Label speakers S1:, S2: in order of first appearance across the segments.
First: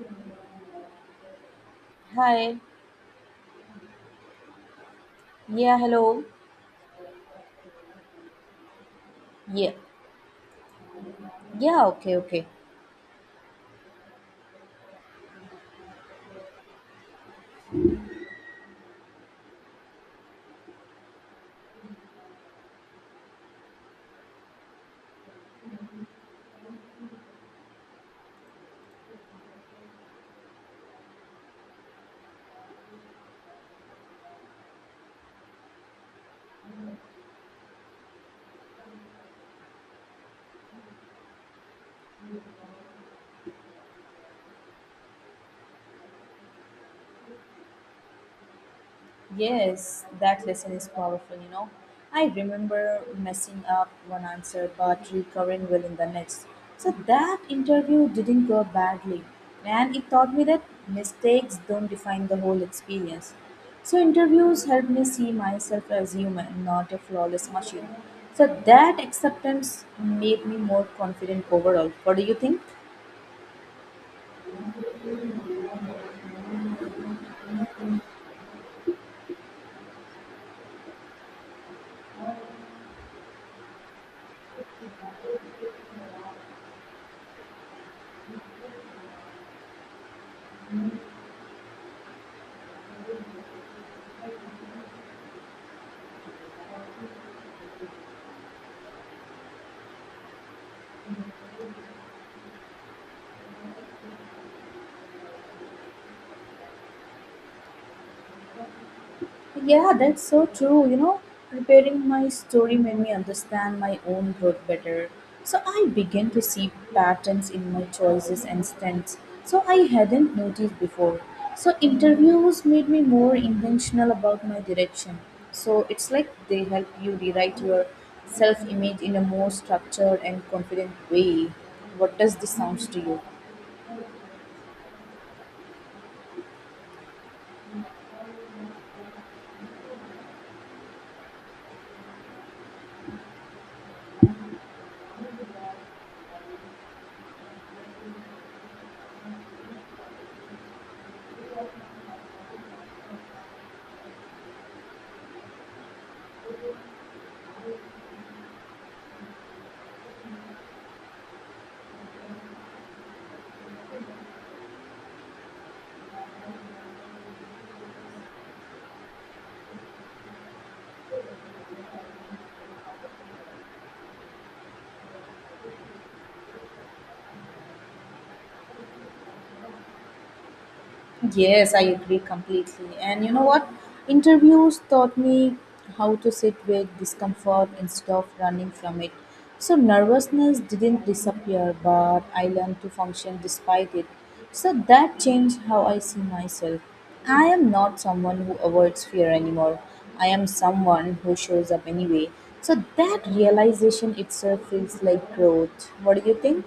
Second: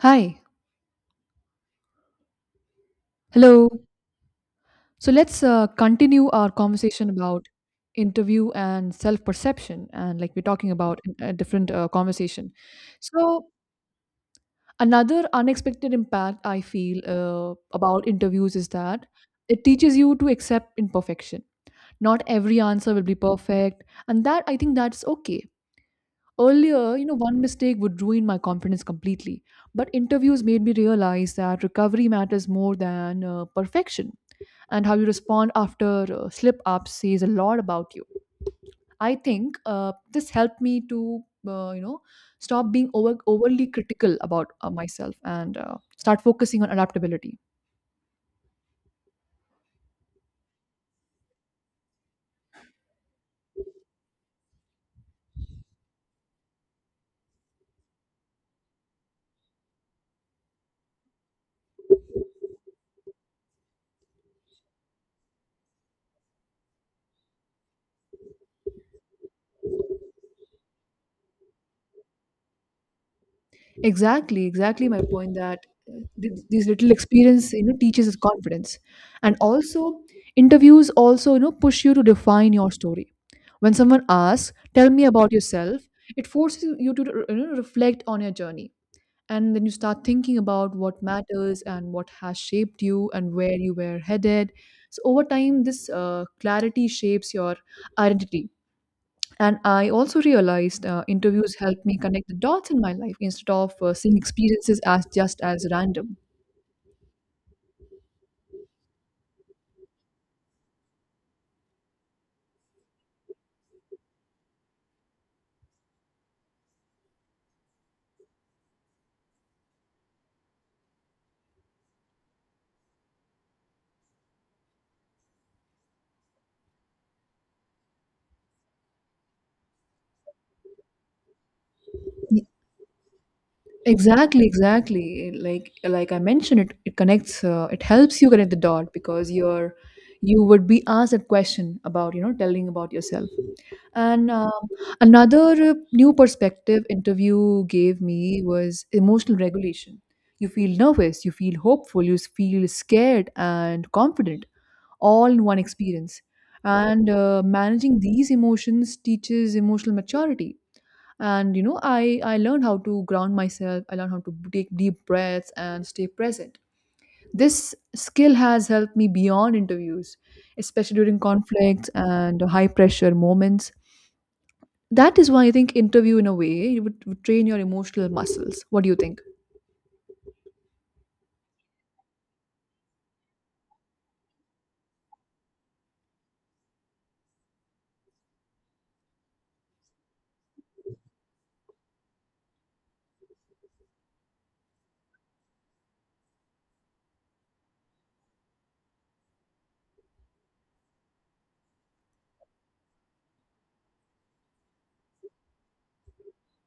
S1: Hi.
S2: Hi.
S1: Hello. So let's
S2: Yeah, hello.
S1: continue our conversation about interview and self
S2: Yeah.
S1: perception. And like we're talking about a different
S2: Yeah,
S1: uh,
S2: okay, okay.
S1: conversation. So, another unexpected impact I feel about interviews is that it teaches you to accept imperfection. Not every answer will be perfect. And that I think that's okay. Earlier, you know, one mistake would ruin my confidence completely. But interviews made me realize that recovery matters more than perfection and how you respond after slip ups says a lot about you. I think this helped me to uh, you know stop being overly critical about myself and start focusing on adaptability.
S2: Yes, that lesson is powerful, you know. I remember messing up one answer but recovering well in the next. So that interview didn't go badly. And it taught me that mistakes don't define the whole experience. So interviews helped me see myself as human, not a flawless machine. So that acceptance made me more confident overall. What do you think?
S1: Exactly, exactly my point that these little experience you know teaches us confidence, and also interviews also you know push you to define your story. When someone asks, "Tell me about yourself," it forces you to, you know, reflect on your journey. And then you start thinking about what matters and what has shaped you and where you were headed. So, over time, this clarity shapes your identity. And I also realized interviews helped me connect the dots in my life instead of seeing experiences as just as random.
S2: Yeah, that's so true. You know, preparing my story made me understand my own growth better. So I began to see patterns in my choices and strengths. So I hadn't noticed before. So interviews made me more intentional about my direction. So it's like they help you rewrite your self image in a more structured and confident way. What does
S1: Y-
S2: this sounds to you?
S1: Exactly, exactly. Like I mentioned, it connects. It helps you connect the dot because you would be asked a question about you know telling about yourself. And Another new perspective interview gave me was emotional regulation. You feel nervous, you feel hopeful, you feel scared and confident, all in one experience. And Managing these emotions teaches emotional maturity. And you know, I learned how to ground myself. I learned how to take deep breaths and stay present. This skill has helped me beyond interviews, especially during conflicts and high pressure moments. That is why I think interview in a way it would train your emotional muscles. What do you think?
S2: Yes, I agree completely. And you know what? Interviews taught me how to sit with discomfort instead of running from it. So, nervousness didn't disappear, but I learned to function despite it. So, that changed how I see myself. I am not someone who avoids fear anymore. I am someone who shows up anyway. So, that realization itself feels like growth. What do you think?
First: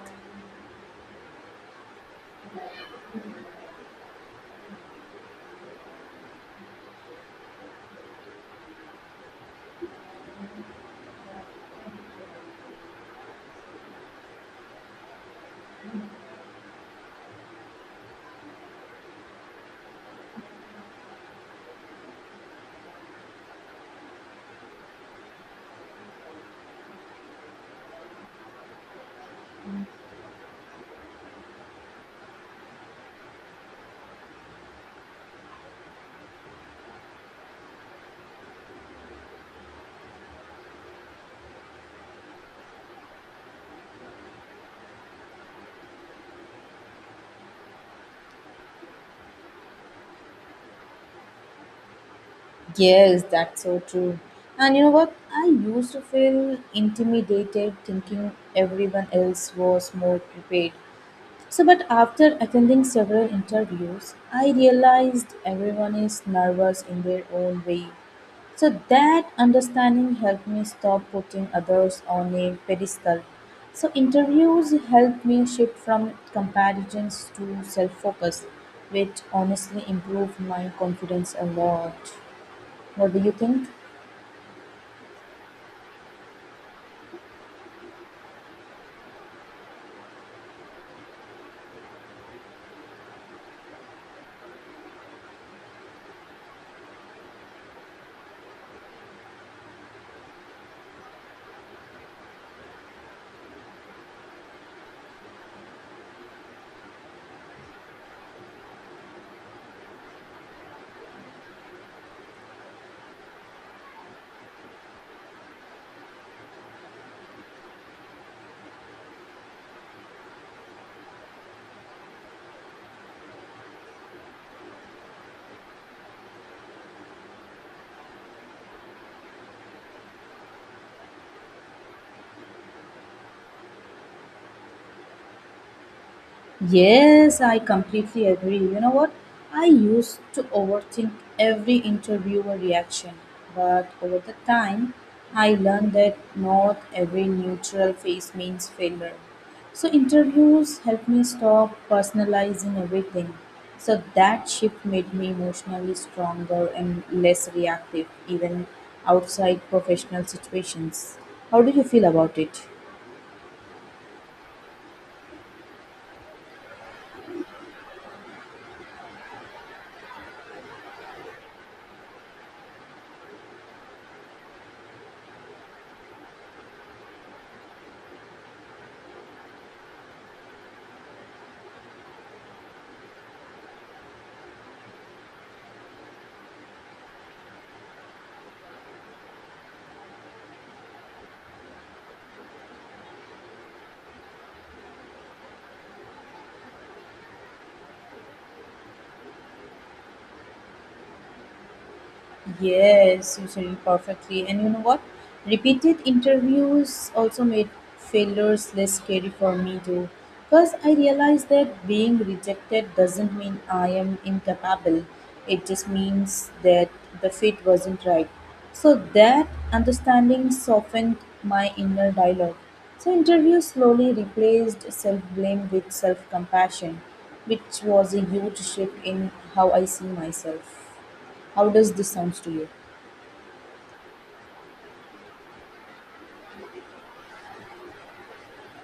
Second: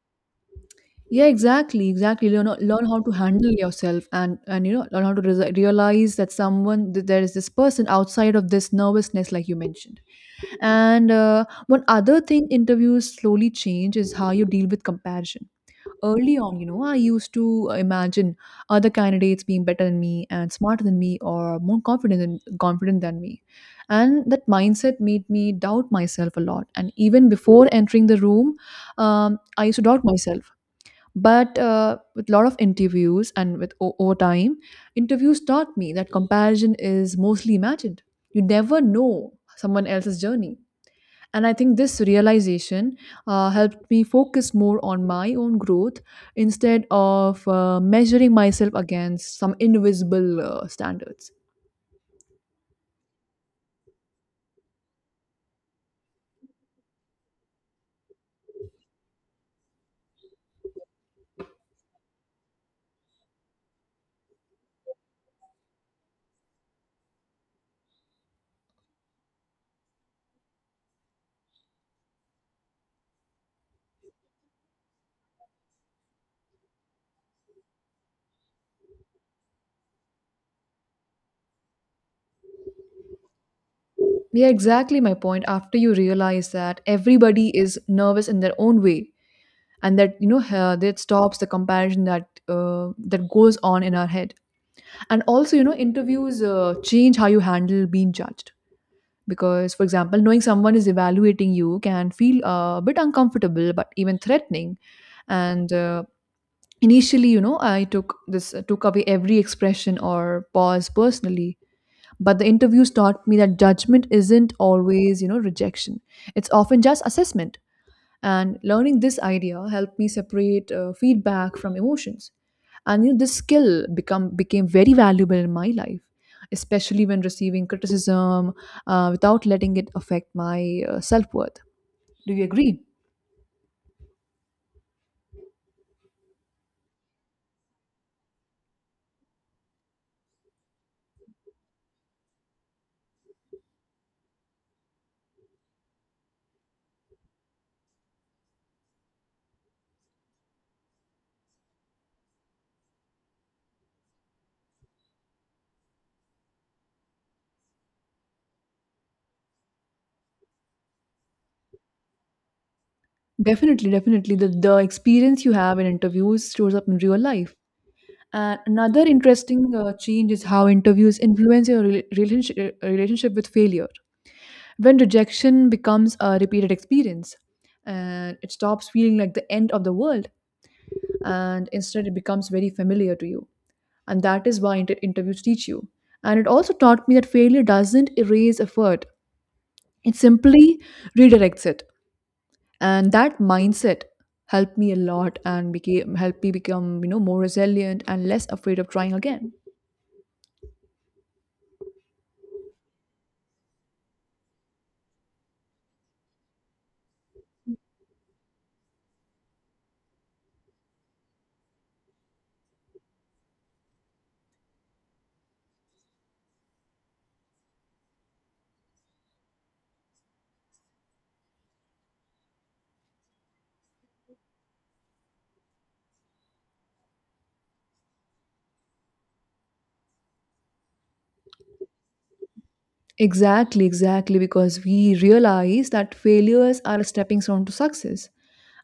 S1: Yeah, exactly, exactly. Learn how to handle yourself and you know learn how to realize that someone that there is this person outside of this nervousness, like you mentioned. And One other thing interviews slowly change is how you deal with comparison. Early on, you know, I used to imagine other candidates being better than me and smarter than me or more confident than me. And that mindset made me doubt myself a lot. And even before entering the room, I used to doubt myself. But with a lot of interviews and with over time, interviews taught me that comparison is mostly imagined. You never know someone else's journey, and I think this realization helped me focus more on my own growth instead of measuring myself against some invisible standards.
S2: Yes, that's so true. And you know what? I used to feel intimidated thinking everyone else was more prepared. So, but after attending several interviews, I realized everyone is nervous in their own way. So, that understanding helped me stop putting others on a pedestal. So, interviews helped me shift from comparisons to self focus, which honestly improved my confidence a lot. What do you think?
S1: Yeah, exactly my point. After you realize that everybody is nervous in their own way, and that you know that stops the comparison that that goes on in our head. And also, you know, interviews change how you handle being judged. Because for example, knowing someone is evaluating you can feel a bit uncomfortable but even threatening, and initially, you know, I took away every expression or pause personally, but the interviews taught me that judgment isn't always, you know, rejection. It's often just assessment. And learning this idea helped me separate feedback from emotions. And you know, this skill become became very valuable in my life, especially when receiving criticism, without letting it affect my self-worth. Do you agree?
S2: Yes, I completely agree. You know what? I used to overthink every interview or reaction, but over the time, I learned that not every neutral face means failure. So, interviews helped me stop personalizing everything. So, that shift made me emotionally stronger and less reactive, even outside professional situations. How do you feel about it?
S1: Definitely, definitely the experience you have in interviews shows up in real life. And another interesting change is how interviews influence your relationship with failure. When rejection becomes a repeated experience, and it stops feeling like the end of the world, and instead it becomes very familiar to you. And that is why interviews teach you, and it also taught me that failure doesn't erase effort. It simply redirects it. And that mindset helped me a lot and became helped me become, you know, more resilient and less afraid of trying again.
S2: Yes, you said it perfectly. And you know what? Repeated interviews also made failures less scary for me too. Because I realized that being rejected doesn't mean I am incapable. It just means that the fit wasn't right. So that understanding softened my inner dialogue. So interviews slowly replaced self-blame with self-compassion, which was a huge shift in how I see myself. How does this sounds to you?
S1: Exactly, exactly, because we realize that failures are a stepping stone to success.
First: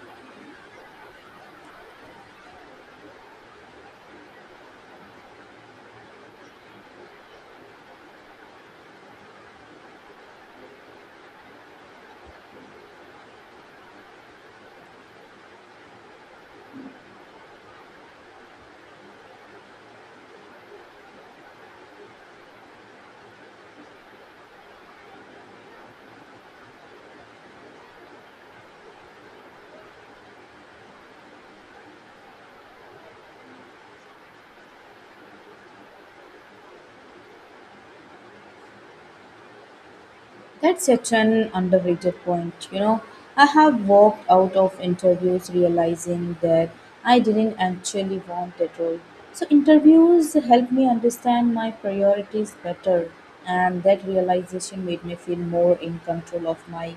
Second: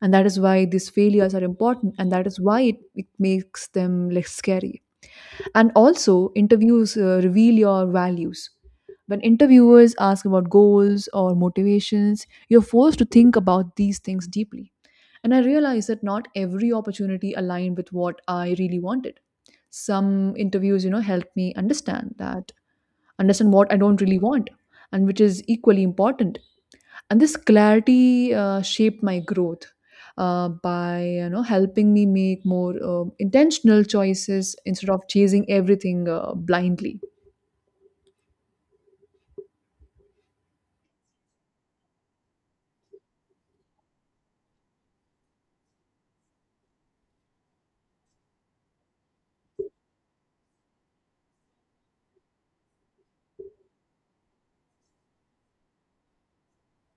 S1: And that is why these failures are important, and that is why it makes them less scary. And also, interviews reveal your values. When interviewers ask about goals or motivations, you're forced to think about these things deeply. And I realized that not every opportunity aligned with what I really wanted. Some interviews, you know, helped me understand that understand what I don't really want, and which is equally important. And this clarity shaped my growth by, you know, helping me make more intentional choices instead of chasing everything blindly.
S2: That's such an underrated point. You know, I have walked out of interviews realizing that I didn't actually want that role. So interviews helped me understand my priorities better, and that realization made me feel more in control of my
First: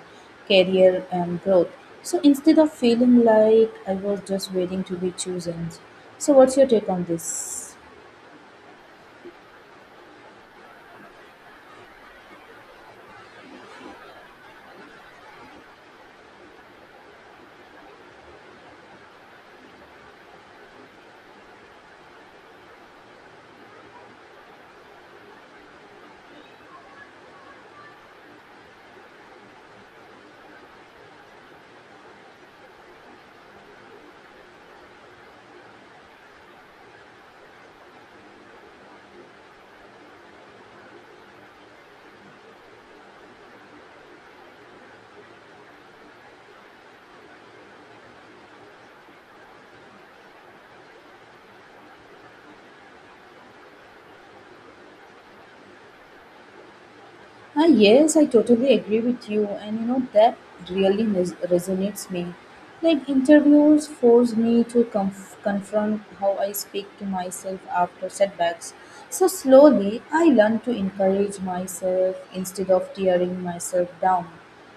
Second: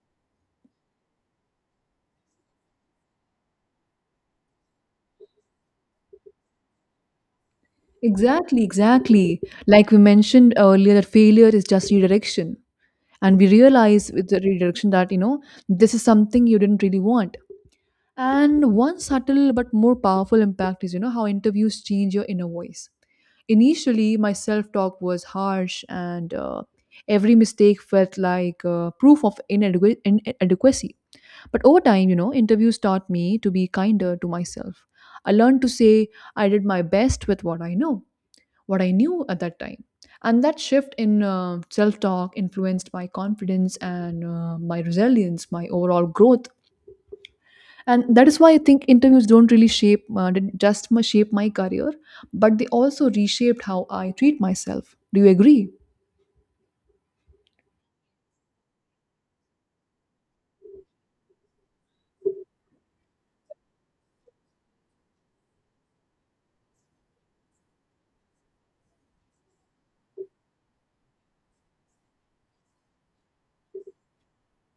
S2: career and growth. So instead of feeling like I was just waiting to be chosen. So what's your take on this?
S1: Exactly, exactly. Like we mentioned earlier, that failure is just redirection, and we realize with the redirection that, you know, this is something you didn't really want. And one subtle but more powerful impact is, you know, how interviews change your inner voice. Initially, my self talk was harsh, and every mistake felt like proof of inadequacy. But over time, you know, interviews taught me to be kinder to myself. I learned to say I did my best with what I know, what I knew at that time. And that shift in self talk influenced my confidence and my resilience, my overall growth. And that is why I think interviews don't really shape didn't just my shape my career, but they also reshaped how I treat myself. Do you agree?
S2: Ah, yes, I totally agree with you, and you know that really resonates me. Like interviews force me to confront how I speak to myself after setbacks. So slowly, I learn to encourage myself instead of tearing myself down.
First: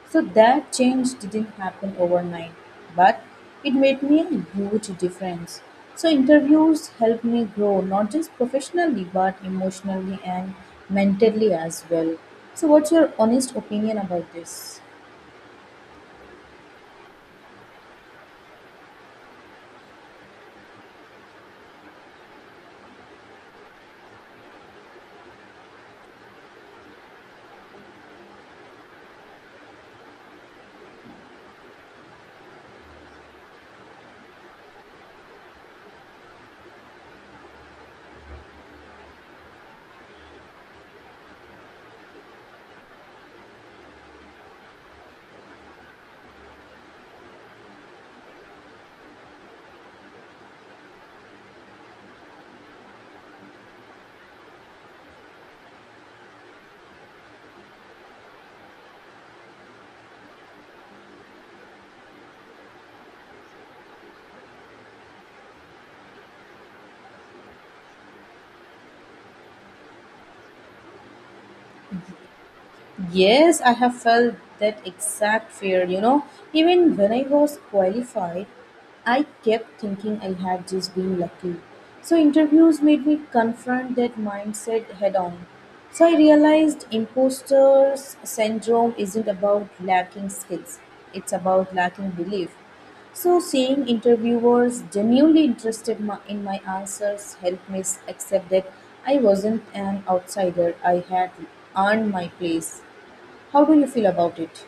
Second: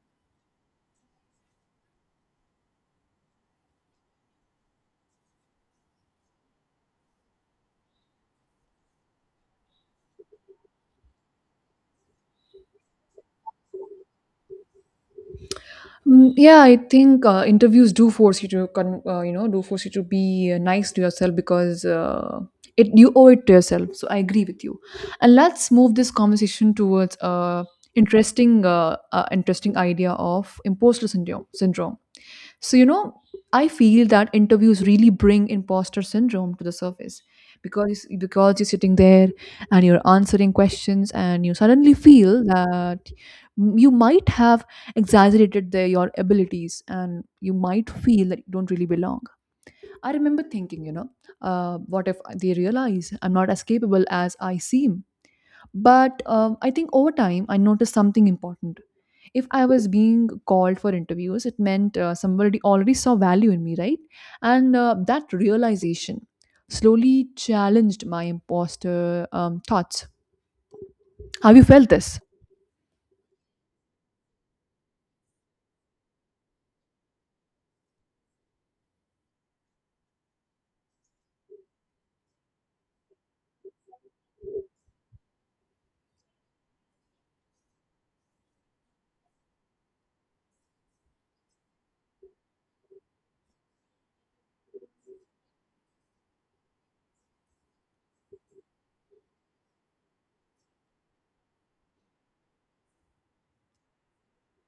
S2: So that change didn't happen overnight, but it made me a huge difference. So interviews helped me grow not just professionally but emotionally and mentally as well. So what's your honest opinion about this?
S1: Mm, yeah, I think interviews do force you to you know do force you to be nice to yourself, because it, you owe it to yourself. So I agree with you. And let's move this conversation towards interesting idea of imposter syndrome. So, you know, I feel that interviews really bring imposter syndrome to the surface, because you're sitting there and you're answering questions and you suddenly feel that you might have your abilities, and you might feel that you don't really belong. I remember thinking, you know, what if they realize I'm not as capable as I seem? But I think over time, I noticed something important. If I was being called for interviews, it meant somebody already saw value in me, right? And that realization slowly challenged my imposter thoughts. Have you felt this?
S2: Yes, I have felt that exact fear, you know. Even when I was qualified, I kept thinking I had just been lucky. So, interviews made me confront that mindset head on. So, I realized imposter syndrome isn't about lacking skills, it's about lacking belief. So, seeing interviewers genuinely interested in my answers helped me accept that I wasn't an outsider, I had earned my place. How do you feel about it?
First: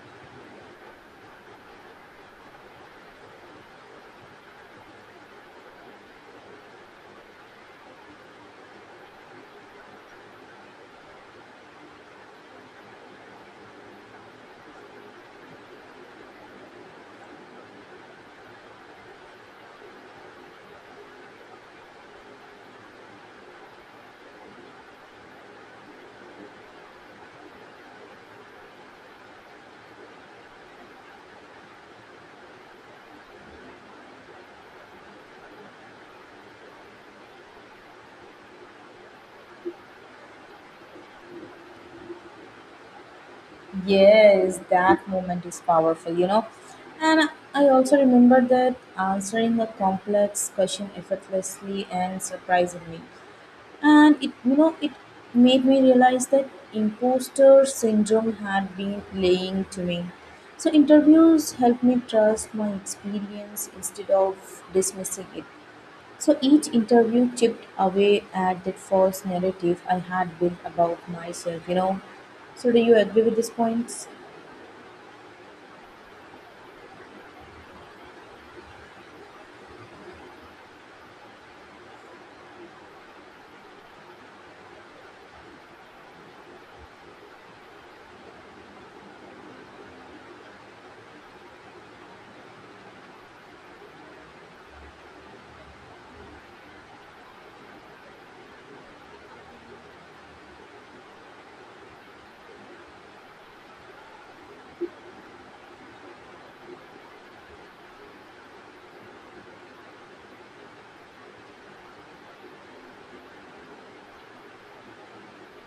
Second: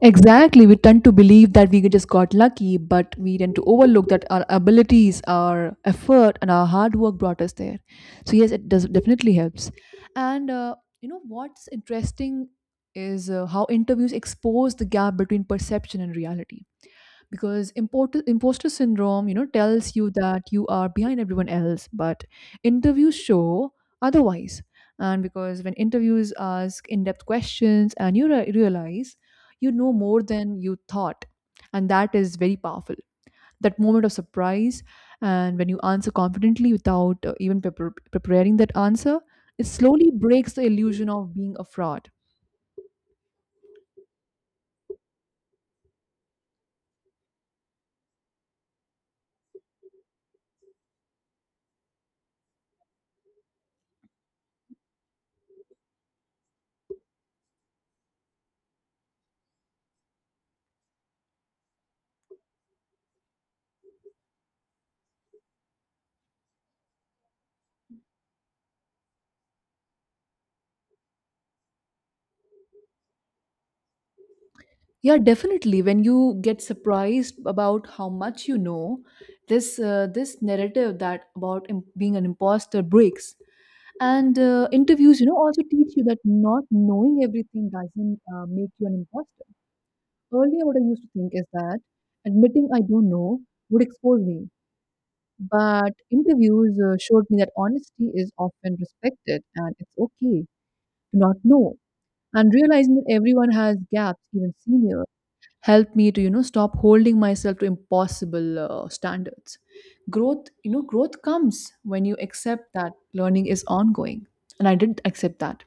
S1: Exactly. We tend to believe that we just got lucky, but we tend to overlook that our abilities, our effort, and our hard work brought us there. So, yes, it does definitely helps. And you know what's interesting is how interviews expose the gap between perception and reality, because imposter syndrome, you know, tells you that you are behind everyone else, but interviews show otherwise. And because when interviews ask in-depth questions and you realize you know more than you thought, and that is very powerful, that moment of surprise. And when you answer confidently without even preparing that answer, it slowly breaks the illusion of being a fraud.
S2: Yes, that moment is powerful, you know. And I also remember that answering a complex question effortlessly and surprisingly. And it, you know, it made me realize that imposter syndrome had been playing to me. So interviews helped me trust my experience instead of dismissing it. So each interview chipped away at that false narrative I had built about myself, you know. So do you agree with these points?
S1: Yeah, definitely. When you get surprised about how much you know, this narrative that about being an imposter breaks. And interviews, you know, also teach you that not knowing everything doesn't make you an imposter. Earlier, what I used to think is that admitting I don't know would expose me. But interviews showed me that honesty is often respected and it's okay to not know. And realizing that everyone has gaps, even senior, helped me to, you know, stop holding myself to impossible standards. Growth, you know, growth comes when you accept that learning is ongoing. And I did accept that.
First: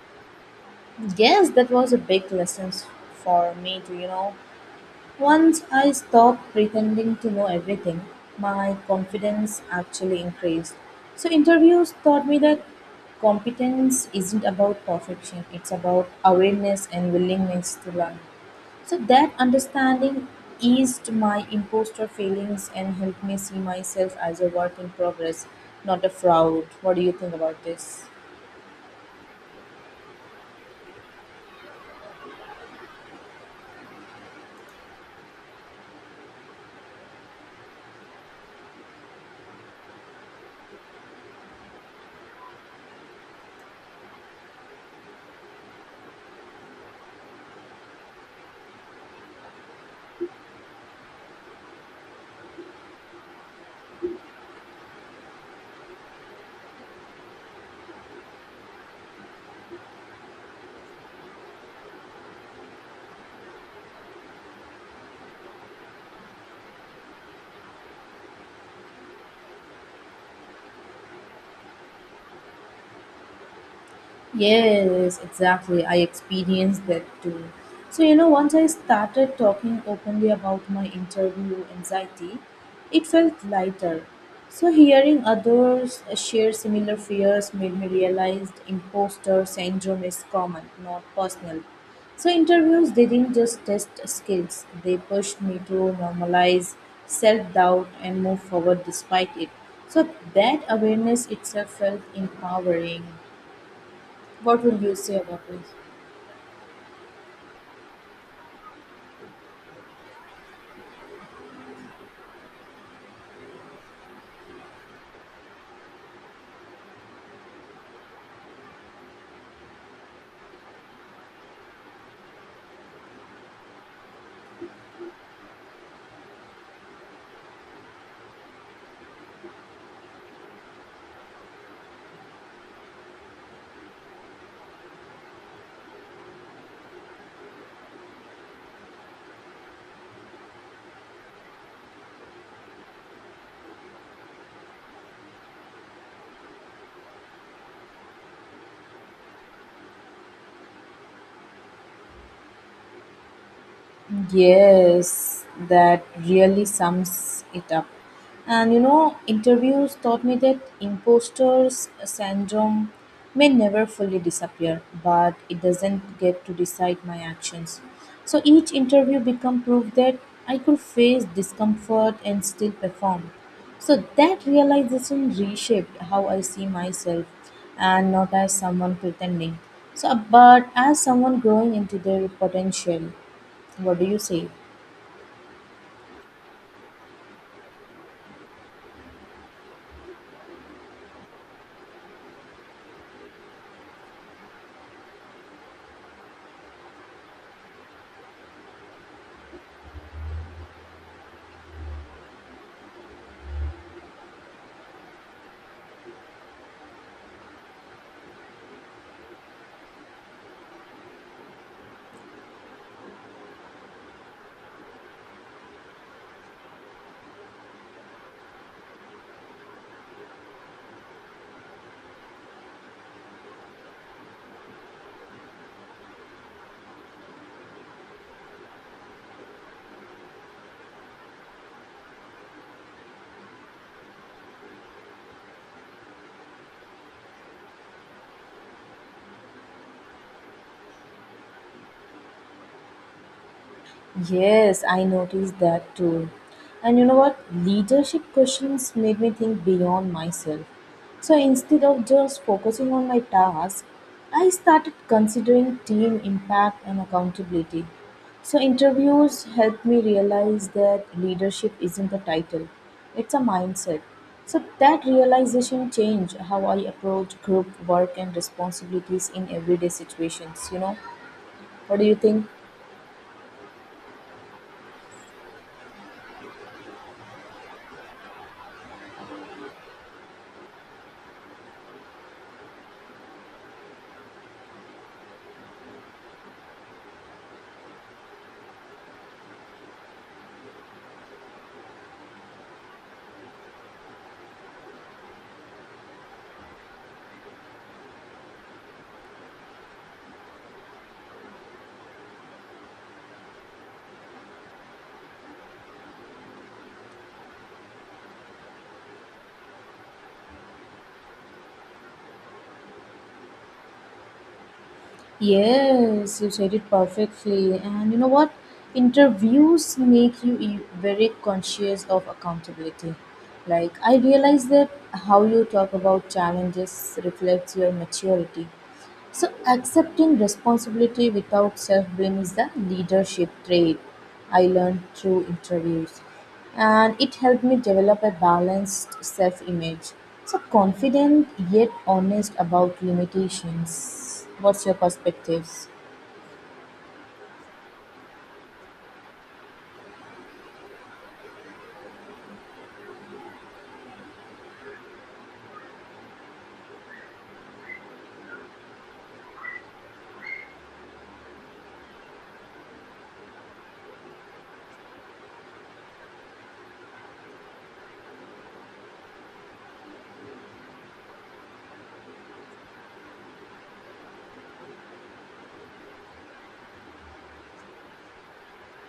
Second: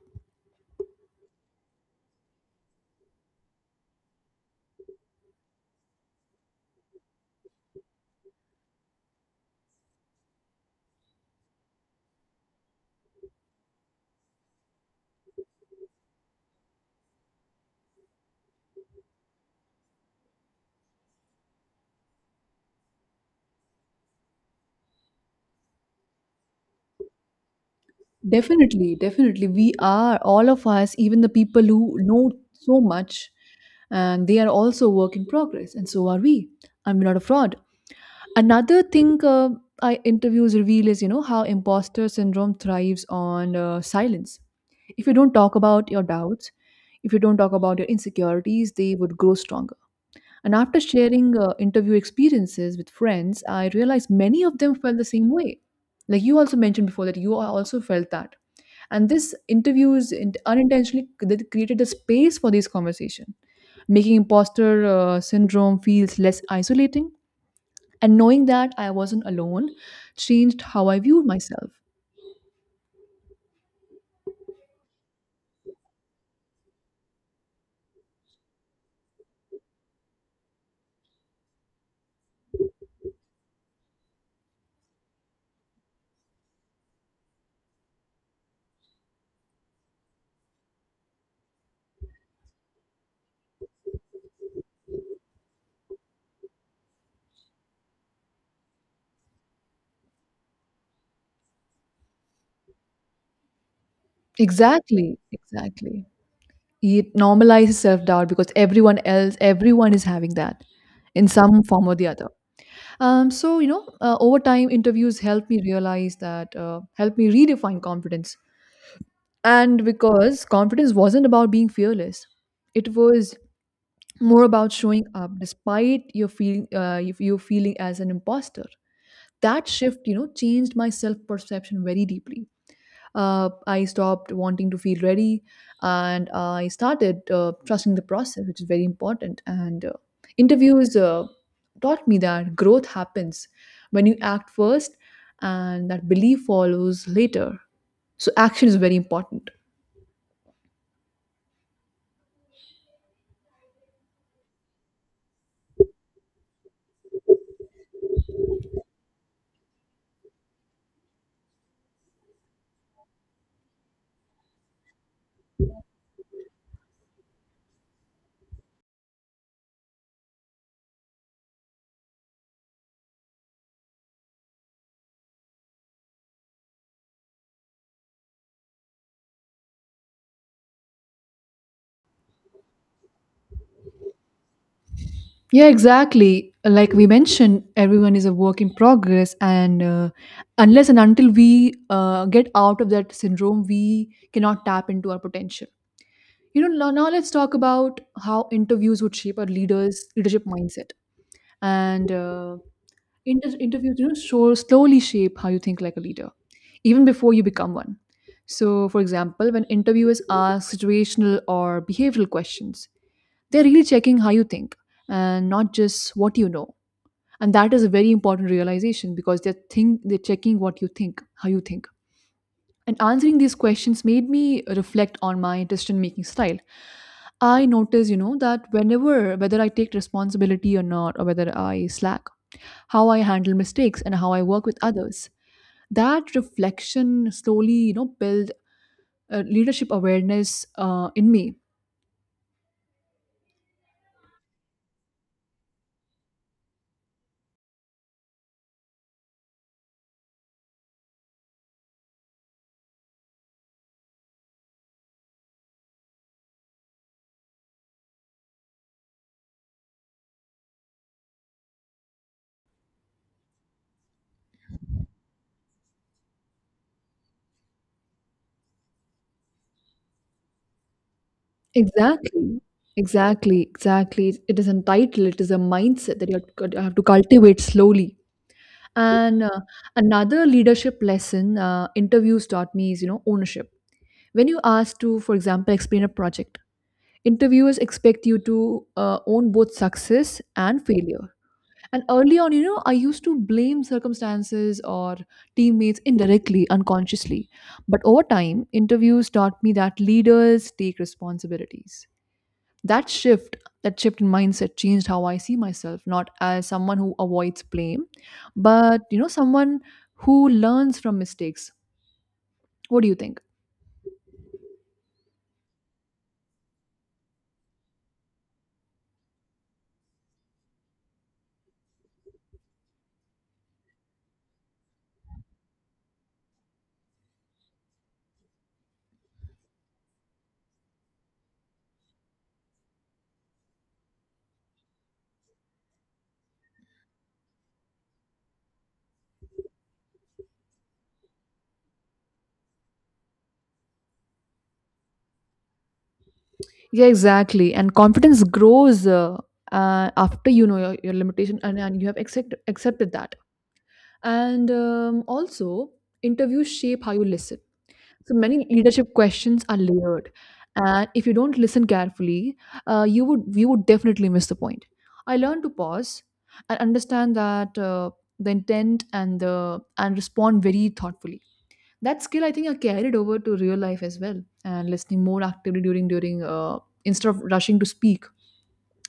S2: Yes, that was a big lesson for me too, you know. Once I stopped pretending to know everything, my confidence actually increased. So, interviews taught me that competence isn't about perfection, it's about awareness and willingness to learn. So, that understanding eased my imposter feelings and helped me see myself as a work in progress, not a fraud. What do you think about this?
S1: Definitely, definitely. We are, all of us, even the people who know so much, and they are also work in progress, and so are we. I'm not a fraud. Another thing I interviews reveal is, you know, how imposter syndrome thrives on silence. If you don't talk about your doubts, if you don't talk about your insecurities, they would grow stronger. And after sharing interview experiences with friends, I realized many of them felt the same way. Like you also mentioned before that you also felt that, and this unintentionally that created a space for these conversation, making imposter syndrome feels less isolating. And knowing that I wasn't alone changed how I viewed myself.
S2: Yes, exactly. I experienced that too. So, you know, once I started talking openly about my interview anxiety, it felt lighter. So, hearing others share similar fears made me realize imposter syndrome is common, not personal. So, interviews didn't just test skills, they pushed me to normalize self doubt and move forward despite it. So, that awareness itself felt empowering. What would you say
S1: Exactly,
S2: about me?
S1: exactly. It normalizes self-doubt, because everyone is having that in some form or the other. So you know, over time, interviews helped me realize that helped me redefine confidence. And because confidence wasn't about being fearless, it was more about showing up despite you feeling as an imposter. That shift, you know, changed my self perception very deeply. I stopped wanting to feel ready and I started trusting the process, which is very important. And interviews taught me that growth happens when you act first and that belief follows later. So, action is very important.
S2: Yes, that really sums it up. And you know, interviews taught me that imposters syndrome may never fully disappear, but it doesn't get to decide my actions. So each interview become proof that I could face discomfort and still perform. So that realization reshaped how I see myself and not as someone pretending. So but as someone growing into their potential. What do you say?
S1: Yeah, exactly. Like we mentioned, everyone is a work in progress, and unless and until we get out of that syndrome, we cannot tap into our potential. You know, now let's talk about how interviews would shape our leaders' leadership mindset. And uh, interviews, you know, slowly shape how you think like a leader, even before you become one. So, for example, when interviewers ask situational or behavioral questions, they're really checking how you think and not just what you know. And that is a very important realization because they're checking what you think, how you think, and answering these questions made me reflect on my decision making style. I notice, you know, that whenever, whether I take responsibility or not, or whether I slack, how I handle mistakes and how I work with others, that reflection slowly, you know, build leadership awareness in me.
S2: Yes, I noticed that too. And you know what? Leadership questions made me think beyond myself. So instead of just focusing on my task, I started considering team impact and accountability. So interviews helped me realize that leadership isn't a title, it's a mindset. So that realization changed how I approach group work and responsibilities in everyday situations, you know. What do you think?
S1: Exactly. Exactly. Exactly. It is a title. It is a mindset that you have to, have to cultivate slowly. And another leadership lesson interviews taught me is, you know, ownership. When you ask to, for example, explain a project, interviewers expect you to own both success and failure. And early on, you know, I used to blame circumstances or teammates indirectly, unconsciously. But over time, interviews taught me that leaders take responsibilities. That shift, that shift in mindset, changed how I see myself, not as someone who avoids blame, but you know, someone who learns from mistakes. What do you think?
S2: Yes, you said it perfectly. And you know what? Interviews make you very conscious of accountability. Like, I realize that how you talk about challenges reflects your maturity. So, accepting responsibility without self blame is the leadership trait I learned through interviews. And it helped me develop a balanced self image. So, confident yet honest about limitations. What's your perspectives?
S1: Yeah, exactly. And confidence grows after you know your limitation, and you have accepted that. And also, interviews shape how you listen. So many leadership questions are layered, and if you don't listen carefully, you would definitely miss the point. I learned to pause and understand that the intent and the, and respond very thoughtfully. That skill, I think, I carried over to real life as well, and listening more actively during, instead of rushing to speak.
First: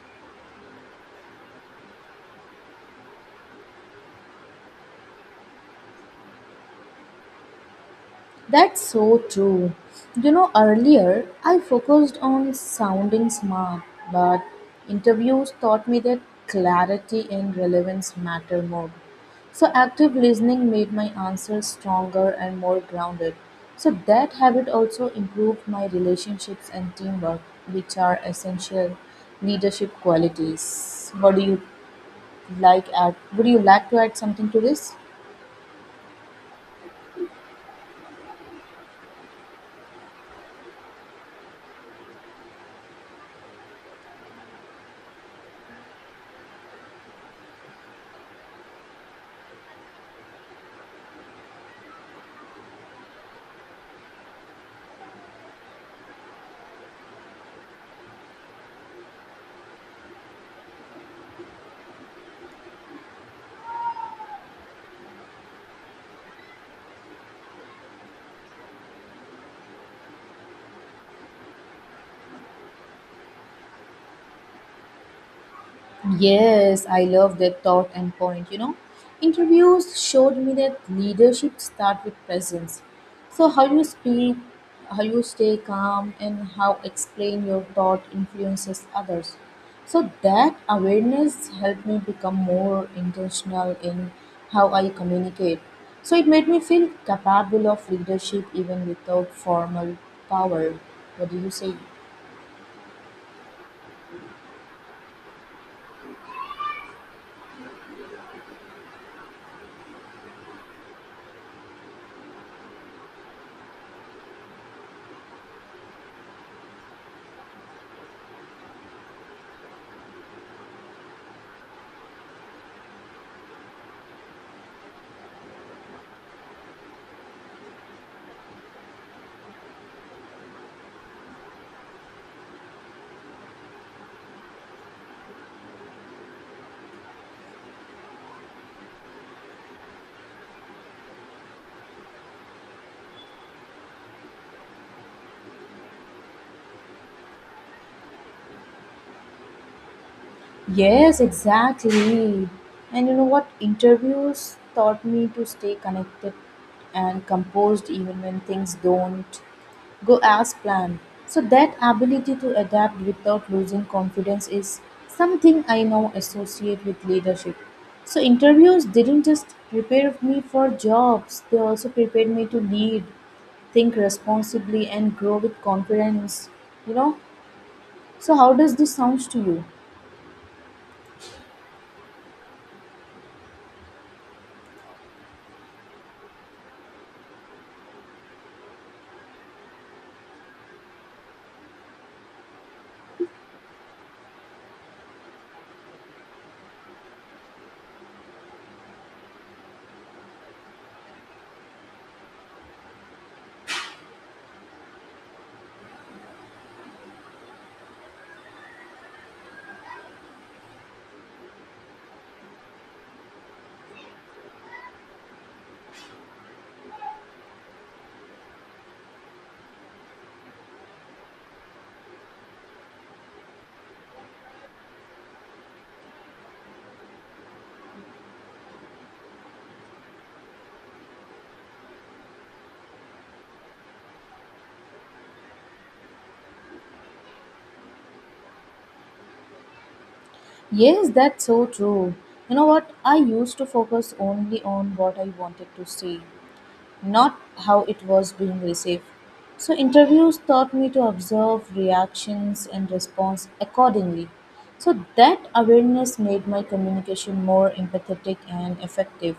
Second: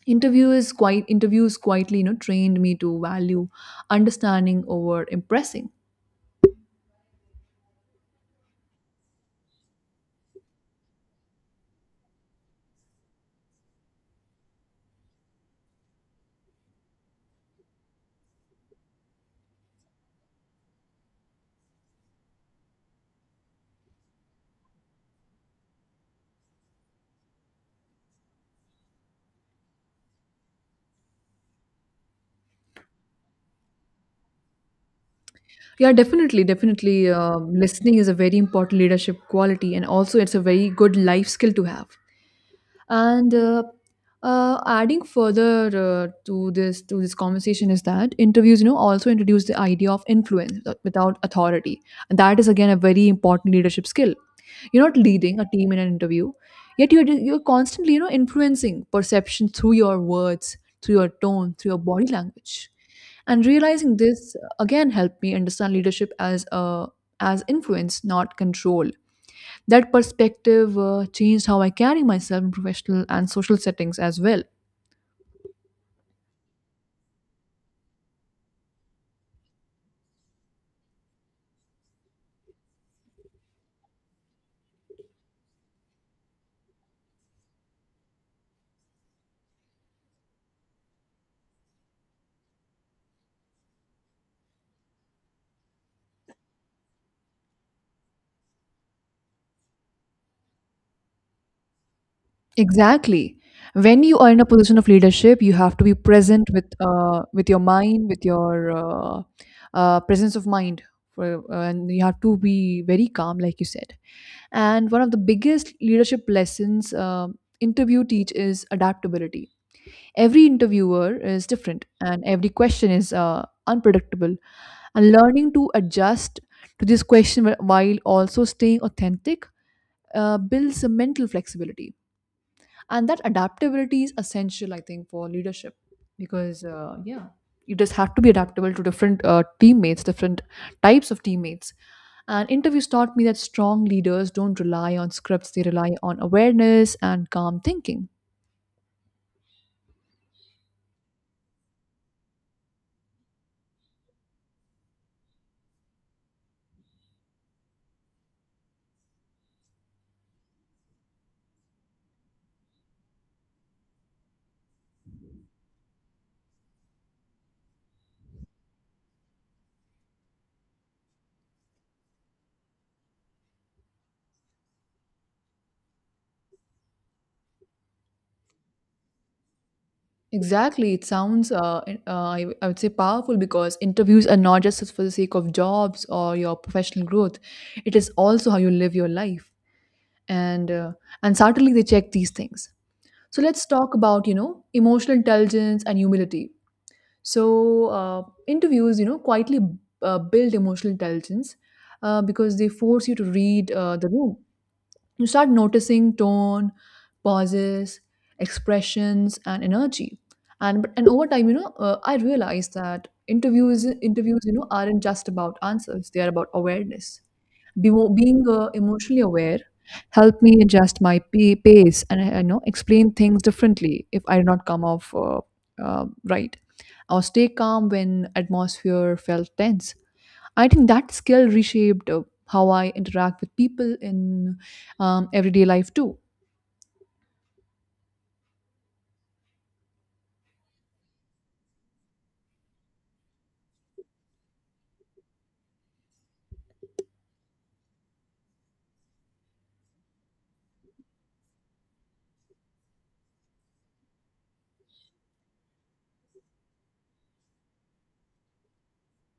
S1: Interview is quite interviews quietly, you know, trained me to value understanding over impressing.
S2: That's so true. You know, earlier I focused on sounding smart, but interviews taught me that clarity and relevance matter more. So, active listening made my answers stronger and more grounded. So, that habit also improved my relationships and teamwork, which are essential leadership qualities. What do you like? Add, Would you like to add something to this?
S1: Yeah, definitely. Listening is a very important leadership quality, and also it's a very good life skill to have. And adding further to this conversation is that interviews, you know, also introduce the idea of influence without authority, and that is again a very important leadership skill. You're not leading a team in an interview, yet you're constantly, you know, influencing perception through your words, through your tone, through your body language. And realizing this again helped me understand leadership as a as influence, not control. That perspective changed how I carry myself in professional and social settings as well.
S2: Yes, I love that thought and point. You know, interviews showed me that leadership starts with presence. So, how you speak, how you stay calm, and how explain your thought influences others. So, that awareness helped me become more intentional in how I communicate. So, it made me feel capable of leadership even without formal power. What do you say?
S1: Exactly. When you are in a position of leadership, you have to be present with your mind, with your presence of mind, for, and you have to be very calm, like you said. And one of the biggest leadership lessons interview teach is adaptability. Every interviewer is different and every question is unpredictable. And learning to adjust to this question, while also staying authentic, builds a mental flexibility. And that adaptability is essential, I think, for leadership because, yeah, you just have to be adaptable to different teammates, different types of teammates. And interviews taught me that strong leaders don't rely on scripts, they rely on awareness and calm thinking.
S2: Yes, exactly. And you know what? Interviews taught me to stay connected and composed even when things don't go as planned. So, that ability to adapt without losing confidence is something I now associate with leadership. So, interviews didn't just prepare me for jobs, they also prepared me to lead, think responsibly, and grow with confidence. You know? So, how does this sound to you?
S1: Exactly. It sounds, I would say, powerful because interviews are not just for the sake of jobs or your professional growth. It is also how you live your life, and uh, and certainly they check these things. So let's talk about, you know, emotional intelligence and humility. So Interviews, you know, quietly build emotional intelligence because they force you to read the room. You start noticing tone, pauses, expressions, and energy. And over time, you know, I realized that interviews interviews, you know, aren't just about answers; they are about awareness. Be, being emotionally aware helped me adjust my pace and you know, explain things differently if I did not come off uh, right, or stay calm when atmosphere felt tense. I think that skill reshaped how I interact with people in everyday life too.
S2: Yes, that's so true. You know what? I used to focus only on what I wanted to see, not how it was being received. So, interviews taught me to observe reactions and response accordingly. So, that awareness made my communication more empathetic and effective.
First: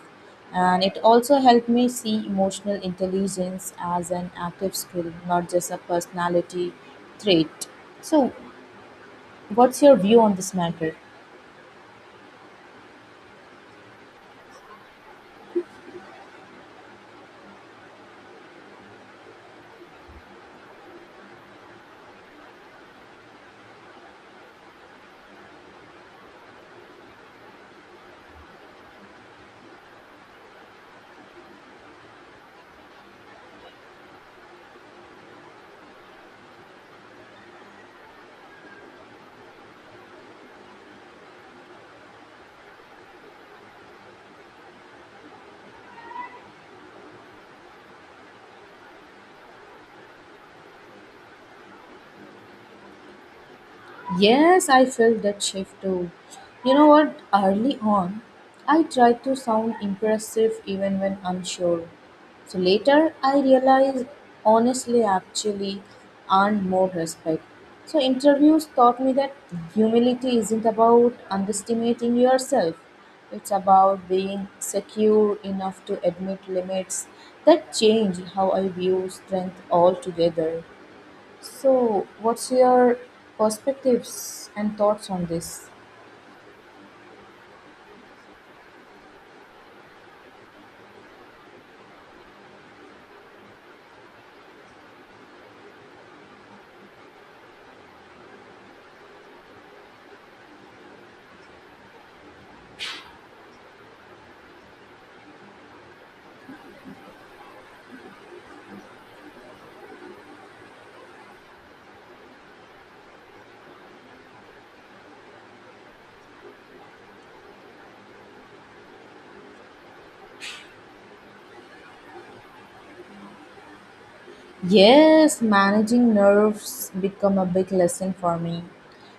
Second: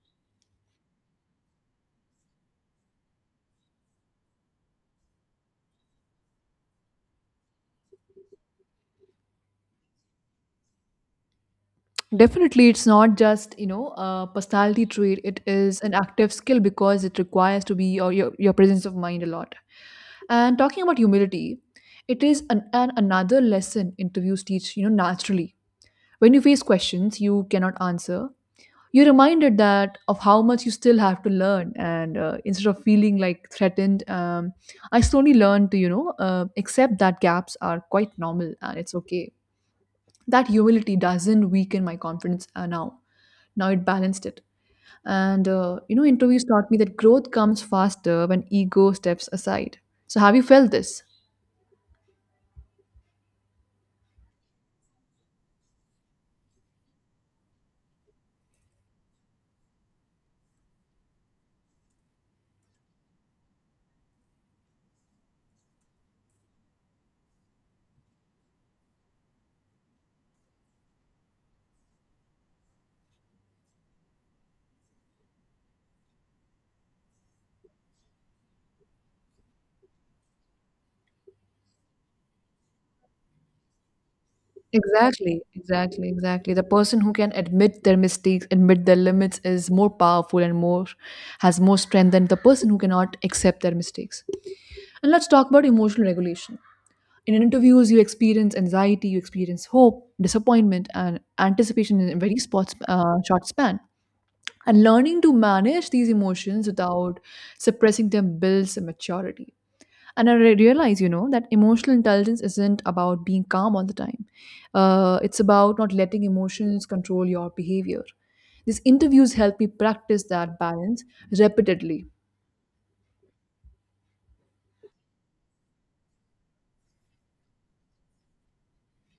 S2: And it also helped me see emotional intelligence as an active skill, not just a personality trait. So, what's your view on this matter?
S1: Definitely, it's not just, you know, a personality trait. It is an active skill because it requires to be or your, presence of mind a lot. And talking about humility, it is an another lesson interviews teach, you know, naturally. When you face questions you cannot answer, you're reminded that of how much you still have to learn, and instead of feeling like threatened, I slowly learned to, you know, accept that gaps are quite normal and it's okay. That humility doesn't weaken my confidence now. It balanced it. And, you know, interviews taught me that growth comes faster when ego steps aside. So, have you felt this?
S2: Yes, I felt that shift too. You know what? Early on, I tried to sound impressive even when unsure. So later, I realized honestly, actually, earned more respect. So, interviews taught me that humility isn't about underestimating yourself, it's about being secure enough to admit limits that changed how I view strength altogether. So, what's your perspectives and thoughts on
S1: Exactly,
S2: this?
S1: exactly, exactly. The person who can admit their mistakes, admit their limits is more powerful and more, has more strength than the person who cannot accept their mistakes. And let's talk about emotional regulation. In interviews, you experience anxiety, you experience hope, disappointment, and anticipation in a very short span. And learning to manage these emotions without suppressing them builds maturity. And I realize, you know, that emotional intelligence isn't about being calm all the time. It's about not letting emotions control your behavior. These interviews help me practice that balance repeatedly.
S2: Yes, managing nerves become a big lesson for me.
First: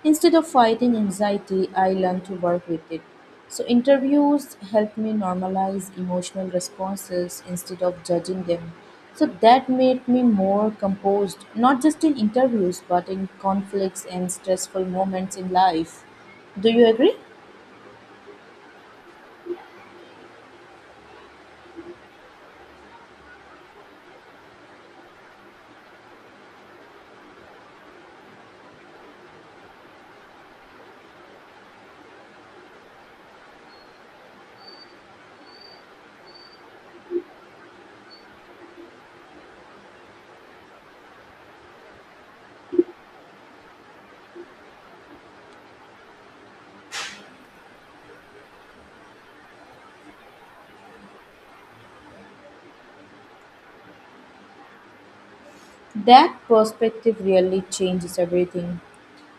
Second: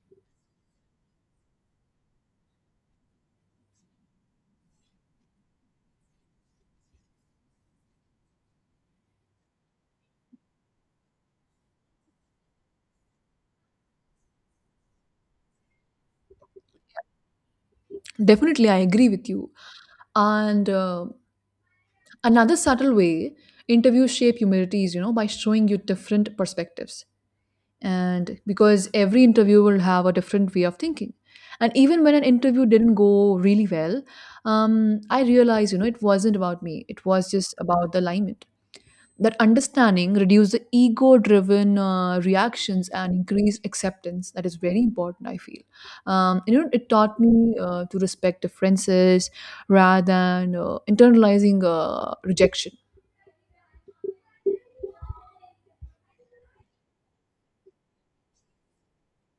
S2: Instead of fighting anxiety, I learned to work with it. So interviews helped me normalize emotional responses instead of judging them. So that made me more composed, not just in interviews, but in conflicts and stressful moments in life. Do you agree?
S1: Definitely, I agree with you. And another subtle way interviews shape humility is, you know, by showing you different perspectives, and because every interview will have a different way of thinking. And even when an interview didn't go really well, I realized, you know, it wasn't about me, it was just about the alignment. That understanding reduce the ego driven reactions and increase acceptance, that is very important, I feel. You know, it taught me to respect differences rather than internalizing rejection.
S2: That perspective really changes everything.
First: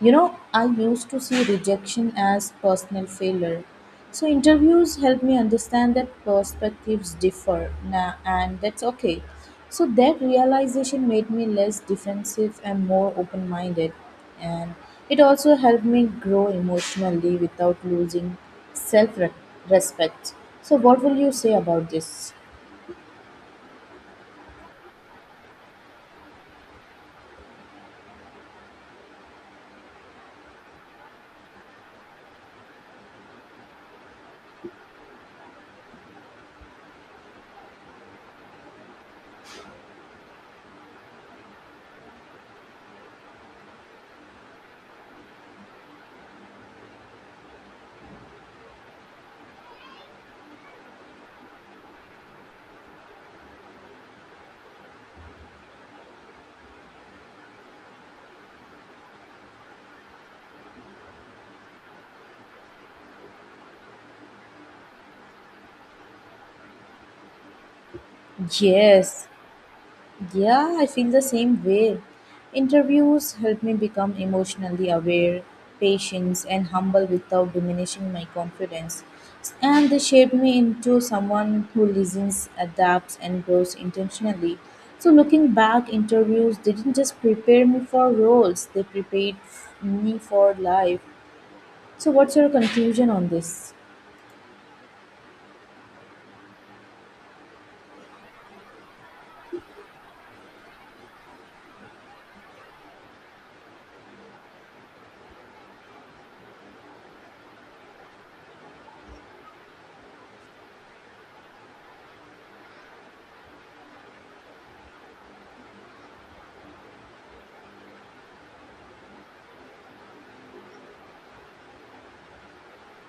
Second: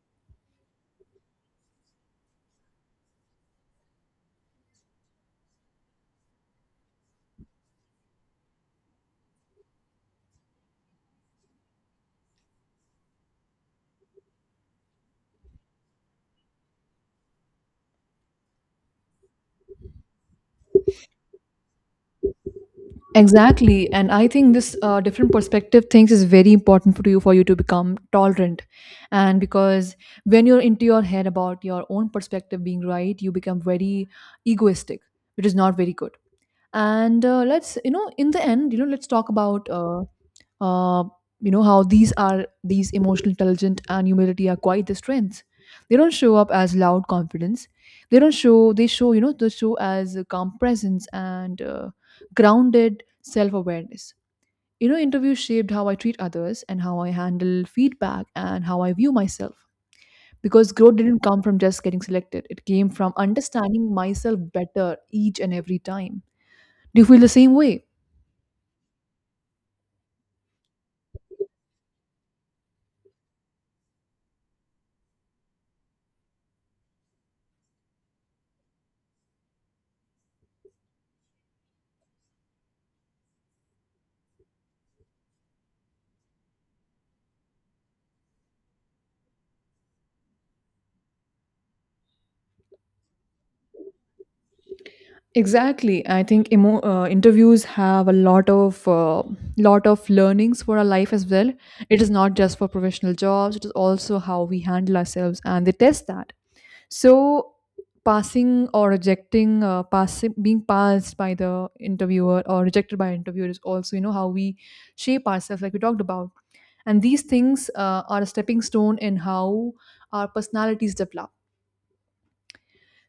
S2: You know, I used to see rejection as personal failure. So, interviews help me understand that perspectives differ, now, and that's okay. So, that realization made me less defensive and more open minded. And it also helped me grow emotionally without losing self respect. So, what will you say about this?
S1: Exactly, and I think this different perspective things is very important for you, to become tolerant, and because when you're into your head about your own perspective being right, you become very egoistic, which is not very good. And let's, you know, in the end, you know, let's talk about uh, you know, how these are, these emotional intelligence and humility are quite the strengths. They don't show up as loud confidence, they don't show they show, you know, they show as a calm presence and grounded self-awareness. You know, interviews shaped how I treat others and how I handle feedback and how I view myself, because growth didn't come from just getting selected, it came from understanding myself better each and every time. Do you feel the same way?
S2: Yes, yeah, I feel the same way. Interviews help me become emotionally aware, patient, and humble without diminishing my confidence. And they shape me into someone who listens, adapts, and grows intentionally. So, looking back, interviews didn't just prepare me for roles, they prepared me for life. So, what's your conclusion on this?
S1: Exactly. I think interviews have a lot of learnings for our life as well. It is not just for professional jobs; it is also how we handle ourselves, and they test that. So, passing or rejecting, passing, being passed by the interviewer or rejected by interviewer is also, you know, how we shape ourselves, like we talked about. And these things are a stepping stone in how our personalities develop.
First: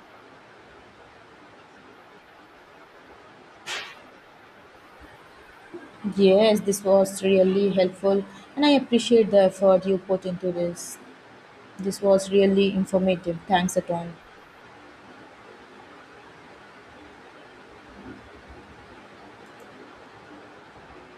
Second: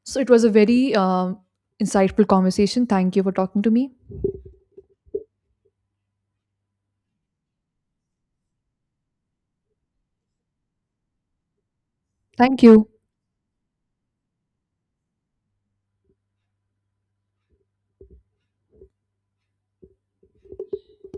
S1: So, it was a very insightful conversation. Thank you for talking to me.
S2: Yes, this was really helpful, and I appreciate the effort you put into this. This was
S1: Thank
S2: really
S1: you.
S2: informative. Thanks a ton.